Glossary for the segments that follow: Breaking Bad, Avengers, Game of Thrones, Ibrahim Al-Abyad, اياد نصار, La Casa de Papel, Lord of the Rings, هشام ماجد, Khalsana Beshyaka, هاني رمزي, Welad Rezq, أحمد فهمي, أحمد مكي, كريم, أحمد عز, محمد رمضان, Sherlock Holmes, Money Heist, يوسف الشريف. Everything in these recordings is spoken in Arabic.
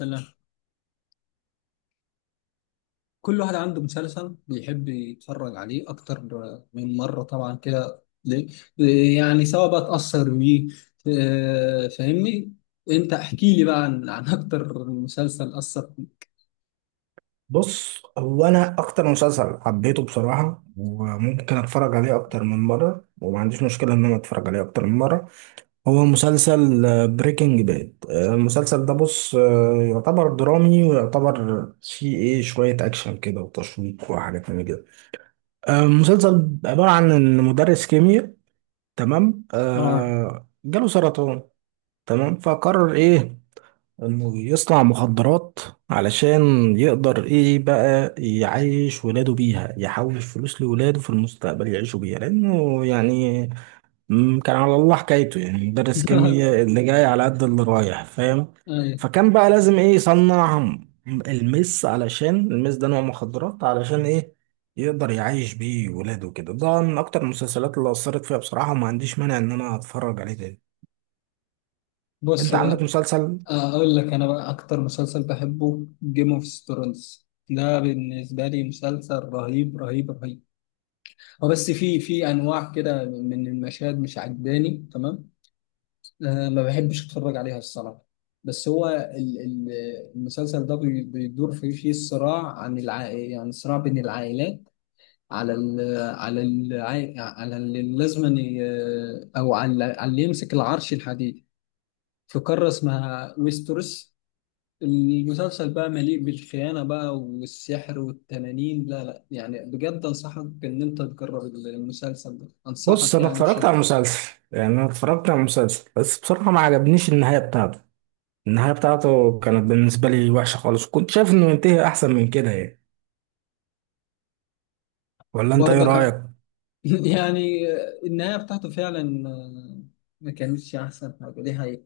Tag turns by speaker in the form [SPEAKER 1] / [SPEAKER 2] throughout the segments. [SPEAKER 1] الله، كل واحد عنده مسلسل بيحب يتفرج عليه أكتر من مرة. طبعا كده ليه؟ يعني سواء بقى اتأثر بيه. فاهمني. أنت احكي لي بقى عن أكتر مسلسل أثر فيك.
[SPEAKER 2] بص هو انا اكتر مسلسل حبيته بصراحه وممكن اتفرج عليه اكتر من مره وما عنديش مشكله ان انا اتفرج عليه اكتر من مره. هو مسلسل بريكنج باد. المسلسل ده بص يعتبر درامي ويعتبر فيه ايه شويه اكشن كده وتشويق وحاجات من كده. المسلسل عباره عن ان مدرس كيمياء، تمام،
[SPEAKER 1] آه.
[SPEAKER 2] جاله سرطان، تمام، فقرر ايه؟ انه يصنع مخدرات علشان يقدر ايه بقى يعيش ولاده بيها، يحوش فلوس لولاده في المستقبل يعيشوا بيها، لانه يعني كان على الله حكايته، يعني مدرس كيمياء اللي جاي على قد اللي رايح، فاهم؟
[SPEAKER 1] أيوة.
[SPEAKER 2] فكان بقى لازم ايه؟ يصنع المس، علشان المس ده نوع مخدرات، علشان ايه؟ يقدر يعيش بيه ولاده كده. ده من اكتر المسلسلات اللي اثرت فيها بصراحة، وما عنديش مانع ان انا اتفرج عليه تاني.
[SPEAKER 1] بص
[SPEAKER 2] انت عندك
[SPEAKER 1] بقى
[SPEAKER 2] مسلسل؟
[SPEAKER 1] أقول لك، أنا بقى أكتر مسلسل بحبه جيم أوف ثرونز. ده بالنسبة لي مسلسل رهيب رهيب رهيب. هو بس في أنواع كده من المشاهد مش عجباني تمام. أنا ما بحبش اتفرج عليها الصراحه. بس هو المسلسل ده بيدور فيه صراع عن يعني صراع بين العائلات على ال... على ال... على اللي لازما ي- او على اللي يمسك العرش الحديدي في قاره اسمها ويستروس. المسلسل بقى مليء بالخيانه بقى والسحر والتنانين. لا يعني بجد انصحك ان انت تجرب المسلسل ده،
[SPEAKER 2] بص
[SPEAKER 1] انصحك
[SPEAKER 2] انا
[SPEAKER 1] يعني
[SPEAKER 2] اتفرجت على
[SPEAKER 1] بشده.
[SPEAKER 2] المسلسل، يعني انا اتفرجت على المسلسل بس بصراحه ما عجبنيش النهايه بتاعته. النهايه بتاعته كانت بالنسبه لي وحشه خالص، كنت شايف انه ينتهي احسن من كده يعني. ولا انت ايه رايك؟
[SPEAKER 1] برضك. يعني النهاية بتاعته فعلا ما كانتش أحسن حاجة، دي حقيقة.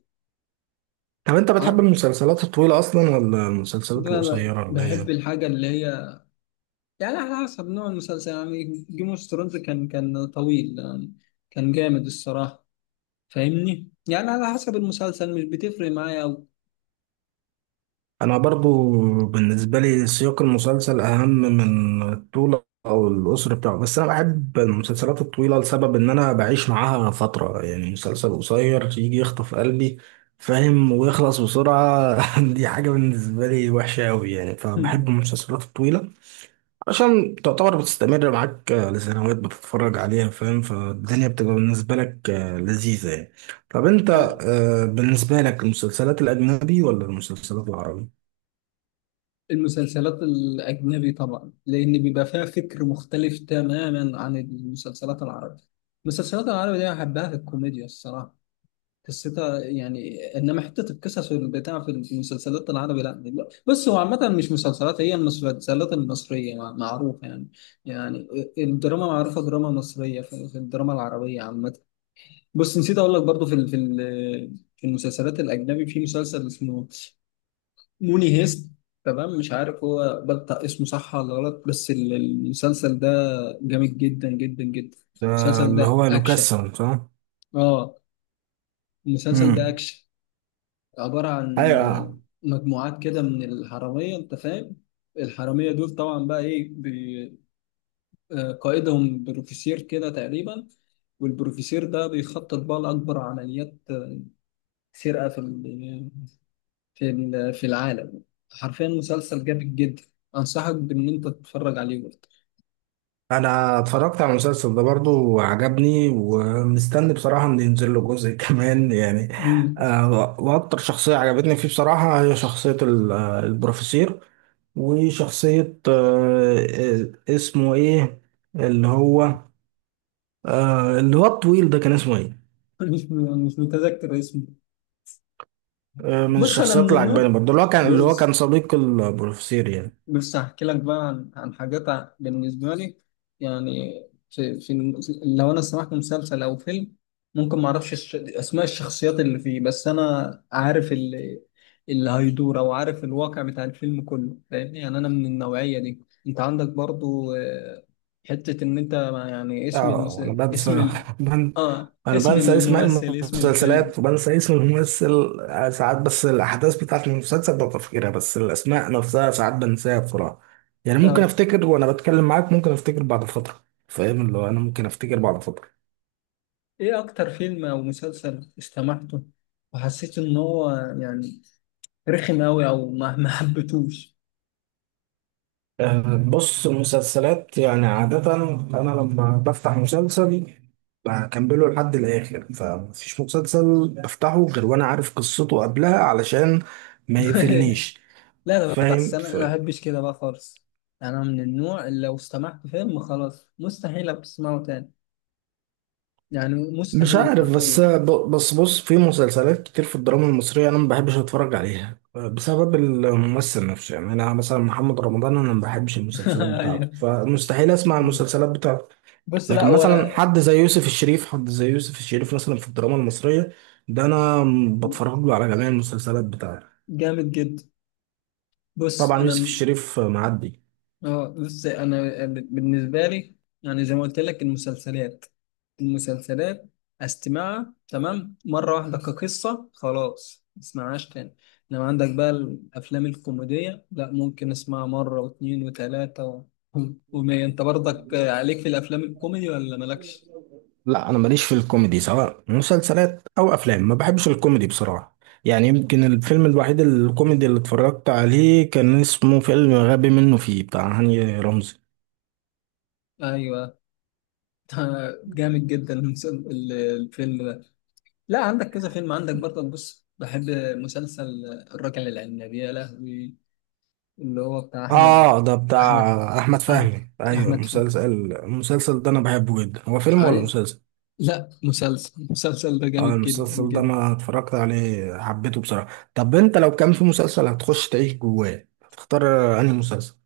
[SPEAKER 2] طب انت بتحب
[SPEAKER 1] آه.
[SPEAKER 2] المسلسلات الطويله اصلا ولا المسلسلات
[SPEAKER 1] لا
[SPEAKER 2] القصيره اللي
[SPEAKER 1] بحب
[SPEAKER 2] هي؟
[SPEAKER 1] الحاجة اللي هي، يعني على حسب نوع المسلسل. يعني جيم اوف ثرونز كان طويل يعني، كان جامد الصراحة. فاهمني؟ يعني على حسب المسلسل، مش بتفرق معايا أوي.
[SPEAKER 2] انا برضو بالنسبه لي سياق المسلسل اهم من الطول او القصر بتاعه، بس انا بحب المسلسلات الطويله لسبب ان انا بعيش معاها فتره، يعني مسلسل قصير يجي يخطف قلبي، فاهم؟ ويخلص بسرعه دي حاجه بالنسبه لي وحشه قوي يعني، فبحب المسلسلات الطويله عشان تعتبر بتستمر معاك لسنوات بتتفرج عليها، فاهم؟ فالدنيا بتبقى بالنسبه لك لذيذه يعني. طب انت، بالنسبه لك المسلسلات الاجنبي ولا المسلسلات العربي؟
[SPEAKER 1] المسلسلات الأجنبي طبعا، لأن بيبقى فيها فكر مختلف تماما عن المسلسلات العربية. المسلسلات العربية دي أحبها في الكوميديا الصراحة، قصتها يعني. انما حته القصص والبتاع في المسلسلات العربي، لا دي-. بس هو عامه مش مسلسلات، هي المسلسلات المصريه معروفه يعني. يعني الدراما معروفه، دراما مصريه في الدراما العربيه عامه. بص نسيت اقول لك برضو، في المسلسلات الاجنبي في مسلسل اسمه موني هيست. تمام مش عارف هو بلطق اسمه صح ولا غلط، بس المسلسل ده جامد جدا جدا جدا.
[SPEAKER 2] ده
[SPEAKER 1] المسلسل
[SPEAKER 2] اللي
[SPEAKER 1] ده
[SPEAKER 2] هو
[SPEAKER 1] اكشن.
[SPEAKER 2] لوكاسون صح؟
[SPEAKER 1] اه. المسلسل ده
[SPEAKER 2] امم.
[SPEAKER 1] اكشن، عبارة عن
[SPEAKER 2] ايوه، آه.
[SPEAKER 1] مجموعات كده من الحرامية، أنت فاهم. الحرامية دول طبعا بقى إيه قائدهم بروفيسير كده تقريبا، والبروفيسير ده بيخطط بقى لأكبر عمليات سرقة في العالم. حرفيا مسلسل جامد جدا، أنصحك بإن أنت تتفرج عليه برضه.
[SPEAKER 2] انا اتفرجت على المسلسل ده برضو وعجبني، ومستني بصراحة ان ينزل له جزء كمان يعني.
[SPEAKER 1] مم.
[SPEAKER 2] واكتر شخصية عجبتني فيه بصراحة هي شخصية البروفيسور، وشخصية اسمه ايه؟ اللي هو، اللي هو الطويل ده كان اسمه ايه؟
[SPEAKER 1] مش مش متذكر اسمه.
[SPEAKER 2] من
[SPEAKER 1] بص أنا
[SPEAKER 2] الشخصيات
[SPEAKER 1] من
[SPEAKER 2] اللي عجباني
[SPEAKER 1] النوع،
[SPEAKER 2] برضو، اللي هو كان، اللي هو كان
[SPEAKER 1] بص،
[SPEAKER 2] صديق البروفيسور يعني.
[SPEAKER 1] بس هحكي لك بقى عن حاجات بالنسبة لي. يعني في, في الم- لو أنا سمعت مسلسل أو فيلم ممكن ما أعرفش أسماء الشخصيات اللي فيه، بس أنا عارف اللي هيدور أو عارف الواقع بتاع الفيلم كله، فاهمني؟ يعني أنا من النوعية دي. أنت عندك برضو حتة إن أنت يعني اسم
[SPEAKER 2] اه انا
[SPEAKER 1] اسم
[SPEAKER 2] بنسى، بن...
[SPEAKER 1] آه
[SPEAKER 2] انا
[SPEAKER 1] اسم
[SPEAKER 2] بنسى اسم
[SPEAKER 1] الممثل، اسم الفيلم.
[SPEAKER 2] المسلسلات وبنسى اسم الممثل ساعات، بس الاحداث بتاعت المسلسل ببقى فاكرها، بس الاسماء نفسها ساعات بنساها بسرعه يعني. ممكن
[SPEAKER 1] آه.
[SPEAKER 2] افتكر وانا بتكلم معاك، ممكن افتكر بعد فتره، فاهم؟ اللي هو انا ممكن افتكر بعد فتره.
[SPEAKER 1] إيه أكتر فيلم أو مسلسل استمعته وحسيت إن هو يعني رخم أوي أو ما حبيتوش؟
[SPEAKER 2] بص المسلسلات يعني عاده انا لما بفتح مسلسل بكمله لحد الاخر، فمفيش مسلسل بفتحه غير وانا عارف قصته قبلها علشان ما يقفلنيش،
[SPEAKER 1] لا لا، بس
[SPEAKER 2] فاهم؟
[SPEAKER 1] أنا ما بحبش كده بقى خالص. أنا من النوع اللي لو استمعت فيلم خلاص مستحيل أبقى أسمعه تاني، يعني
[SPEAKER 2] مش
[SPEAKER 1] مستحيل
[SPEAKER 2] عارف بس
[SPEAKER 1] حرفيا.
[SPEAKER 2] ب- بس بص، في مسلسلات كتير في الدراما المصرية أنا ما بحبش أتفرج عليها بسبب الممثل نفسه، يعني أنا مثلا محمد رمضان، أنا ما بحبش المسلسلات بتاعته
[SPEAKER 1] أيوه.
[SPEAKER 2] فمستحيل أسمع المسلسلات بتاعته.
[SPEAKER 1] بص
[SPEAKER 2] لكن
[SPEAKER 1] لا
[SPEAKER 2] مثلا
[SPEAKER 1] وأنا.
[SPEAKER 2] حد زي يوسف الشريف حد زي يوسف الشريف مثلا في الدراما المصرية، ده بتفرج له على جميع المسلسلات بتاعته.
[SPEAKER 1] جامد جدا. بص
[SPEAKER 2] طبعا يوسف
[SPEAKER 1] أنا،
[SPEAKER 2] الشريف.
[SPEAKER 1] اه بص انا، بالنسبه لي يعني زي ما قلت لك، المسلسلات المسلسلات استمعها تمام مره واحده كقصه، خلاص ما اسمعهاش تاني. لما عندك بقى الافلام الكوميديه، لا ممكن اسمعها مره واثنين وثلاثه ومية. انت برضك
[SPEAKER 2] معدي.
[SPEAKER 1] عليك في الافلام الكوميدي ولا مالكش؟
[SPEAKER 2] لا انا ماليش في الكوميدي، سواء مسلسلات او افلام، ما بحبش الكوميدي بصراحه. يعني يمكن الفيلم الوحيد الكوميدي اللي اتفرجت عليه كان اسمه فيلم غبي منه فيه بتاع هاني رمزي.
[SPEAKER 1] ايوه. جامد جدا الفيلم ده. لا عندك كذا فيلم، عندك برضك، بص بحب مسلسل الراجل العناب يا لهوي، اللي هو بتاع
[SPEAKER 2] اه ده
[SPEAKER 1] احمد
[SPEAKER 2] بتاع احمد
[SPEAKER 1] احمد
[SPEAKER 2] فهمي، ايوه
[SPEAKER 1] احمد فهمي.
[SPEAKER 2] المسلسل ده انا بحبه جدا، هو فيلم ولا
[SPEAKER 1] عاي-
[SPEAKER 2] مسلسل؟
[SPEAKER 1] لا مسلسل، المسلسل ده
[SPEAKER 2] اه
[SPEAKER 1] جامد جدا
[SPEAKER 2] المسلسل ده
[SPEAKER 1] جدا.
[SPEAKER 2] انا اتفرجت عليه حبيته بصراحه. طب انت لو كان في مسلسل هتخش تعيش جواه، هتختار انهي مسلسل؟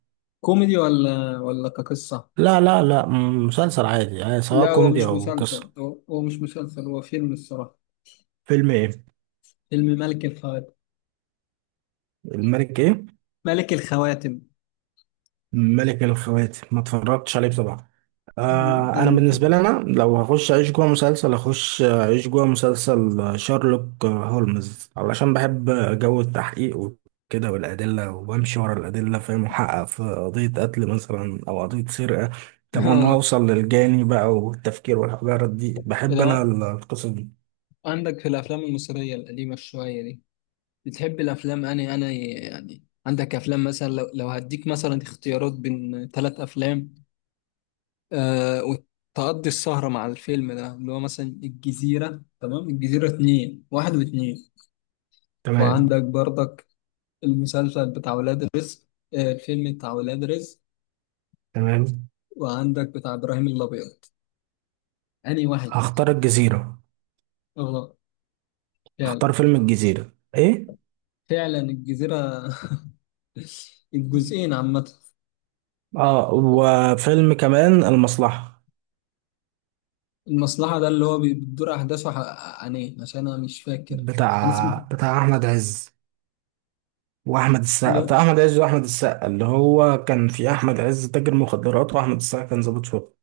[SPEAKER 1] كوميدي ولا كقصة؟
[SPEAKER 2] لا، مسلسل عادي يعني، سواء
[SPEAKER 1] لا هو
[SPEAKER 2] كوميدي
[SPEAKER 1] مش
[SPEAKER 2] او قصه.
[SPEAKER 1] مسلسل، هو مش مسلسل، هو فيلم الصراحة.
[SPEAKER 2] فيلم ايه؟
[SPEAKER 1] فيلم ملك الخواتم.
[SPEAKER 2] الملك ايه؟
[SPEAKER 1] ملك الخواتم
[SPEAKER 2] ملك الخواتم ما اتفرجتش عليه بصراحه. آه انا بالنسبه
[SPEAKER 1] جامد.
[SPEAKER 2] لي انا لو هخش اعيش جوه مسلسل، اخش اعيش جوه مسلسل شارلوك هولمز، علشان بحب جو التحقيق وكده والادله، وامشي ورا الادله، فاهم؟ محقق في قضيه قتل مثلا او قضيه سرقه، طب اما
[SPEAKER 1] اه
[SPEAKER 2] اوصل للجاني بقى، والتفكير والحجارات دي، بحب انا
[SPEAKER 1] لو
[SPEAKER 2] القصص دي.
[SPEAKER 1] عندك في الافلام المصرية القديمة شوية دي، بتحب الافلام؟ انا يعني عندك افلام، مثلا لو هديك مثلا اختيارات بين ثلاث افلام، آه، وتقضي السهرة مع الفيلم ده، اللي هو مثلا الجزيرة، تمام، الجزيرة اتنين، واحد واتنين،
[SPEAKER 2] تمام.
[SPEAKER 1] وعندك برضك المسلسل بتاع ولاد رزق، آه الفيلم بتاع ولاد رزق،
[SPEAKER 2] تمام.
[SPEAKER 1] وعندك بتاع إبراهيم الأبيض. أنهي واحد؟
[SPEAKER 2] هختار الجزيره.
[SPEAKER 1] اه فعلا.
[SPEAKER 2] هختار فيلم الجزيره ايه.
[SPEAKER 1] فعلا الجزيرة. الجزئين عامة.
[SPEAKER 2] اه وفيلم كمان المصلحة.
[SPEAKER 1] المصلحة ده اللي هو بتدور أحداثه عن إيه؟ عشان أنا مش فاكر أنا
[SPEAKER 2] بتاع
[SPEAKER 1] اسمه.
[SPEAKER 2] بتاع أحمد عز وأحمد السقا،
[SPEAKER 1] لا
[SPEAKER 2] بتاع أحمد عز وأحمد السقا، اللي هو كان في أحمد عز تاجر مخدرات وأحمد السقا كان ضابط شرطة.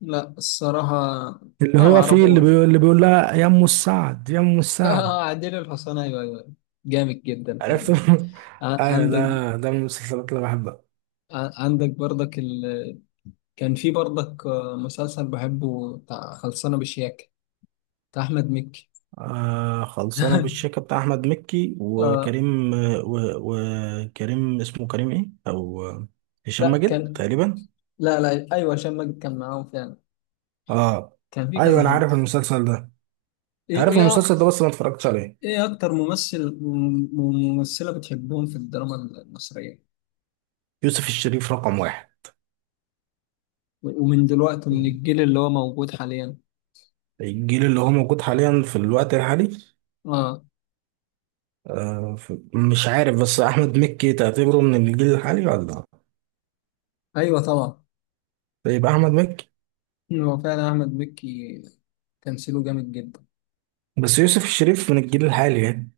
[SPEAKER 1] لا الصراحة،
[SPEAKER 2] اللي
[SPEAKER 1] لا
[SPEAKER 2] هو فيه
[SPEAKER 1] معرفوش.
[SPEAKER 2] اللي بيقول لها يا أم السعد يا أم السعد.
[SPEAKER 1] اه عديل الحصان، ايوه ايوه، جامد جدا
[SPEAKER 2] عرفت
[SPEAKER 1] فعلا.
[SPEAKER 2] أيوة،
[SPEAKER 1] عندك،
[SPEAKER 2] ده ده من المسلسلات اللي بحبها.
[SPEAKER 1] عندك برضك كان في برضك مسلسل بحبه بتاع خلصانه بشياكه، بتاع احمد مكي.
[SPEAKER 2] آه خلصانة بالشيكة بتاع أحمد مكي
[SPEAKER 1] آه.
[SPEAKER 2] وكريم، وكريم اسمه كريم إيه، أو هشام
[SPEAKER 1] لا
[SPEAKER 2] ماجد
[SPEAKER 1] كان،
[SPEAKER 2] تقريبا.
[SPEAKER 1] لا لا ايوه هشام ماجد كان معاهم فعلا.
[SPEAKER 2] اه
[SPEAKER 1] كان في
[SPEAKER 2] ايوه
[SPEAKER 1] كذا
[SPEAKER 2] انا
[SPEAKER 1] حد.
[SPEAKER 2] عارف المسلسل ده،
[SPEAKER 1] ايه
[SPEAKER 2] عارف
[SPEAKER 1] ايه
[SPEAKER 2] المسلسل ده بس ما اتفرجتش عليه.
[SPEAKER 1] ايه اكتر ممثل وممثله بتحبهم في الدراما المصريه؟
[SPEAKER 2] يوسف الشريف رقم واحد.
[SPEAKER 1] ومن دلوقتي، من الجيل اللي هو موجود حاليا.
[SPEAKER 2] الجيل اللي هو موجود حاليا، في الوقت الحالي.
[SPEAKER 1] اه
[SPEAKER 2] آه مش عارف، بس احمد مكي تعتبره من الجيل الحالي ولا؟
[SPEAKER 1] ايوه طبعا،
[SPEAKER 2] يبقى احمد مكي.
[SPEAKER 1] هو فعلا احمد مكي، تمثيله جامد جدا.
[SPEAKER 2] بس يوسف الشريف من الجيل الحالي يعني.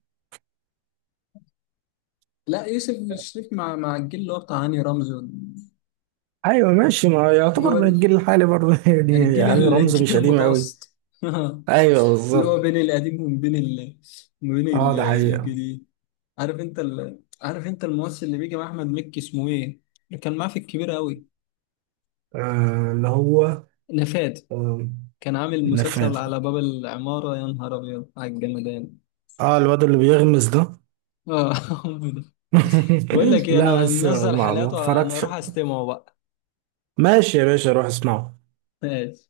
[SPEAKER 1] لا يوسف الشريف مع الجيل اللي هو بتاع هاني رمزي
[SPEAKER 2] ايوه ماشي، ما
[SPEAKER 1] هو
[SPEAKER 2] يعتبر من
[SPEAKER 1] ده.
[SPEAKER 2] الجيل الحالي برضه
[SPEAKER 1] يعني
[SPEAKER 2] يعني، يعني رمز
[SPEAKER 1] الجيل
[SPEAKER 2] مش قديم قوي.
[SPEAKER 1] المتوسط.
[SPEAKER 2] ايوه
[SPEAKER 1] اللي
[SPEAKER 2] بالظبط.
[SPEAKER 1] هو بين القديم وبين وبين
[SPEAKER 2] اه ده حقيقة.
[SPEAKER 1] الجديد. عارف انت عارف انت الممثل اللي بيجي مع احمد مكي اسمه ايه؟ اللي كان معاه في الكبير قوي،
[SPEAKER 2] آه اللي هو،
[SPEAKER 1] نفاد.
[SPEAKER 2] آه
[SPEAKER 1] كان عامل
[SPEAKER 2] نفاد.
[SPEAKER 1] مسلسل على باب العمارة يا نهار ابيض على الجمدان.
[SPEAKER 2] اه الواد اللي بيغمز ده
[SPEAKER 1] اه هو ده. بقول لك ايه،
[SPEAKER 2] لا
[SPEAKER 1] انا
[SPEAKER 2] بس
[SPEAKER 1] منزل
[SPEAKER 2] ما
[SPEAKER 1] حالاته، انا
[SPEAKER 2] اتفرجتش.
[SPEAKER 1] اروح استمعه بقى.
[SPEAKER 2] ماشي يا باشا، روح اسمعه.
[SPEAKER 1] ماشي.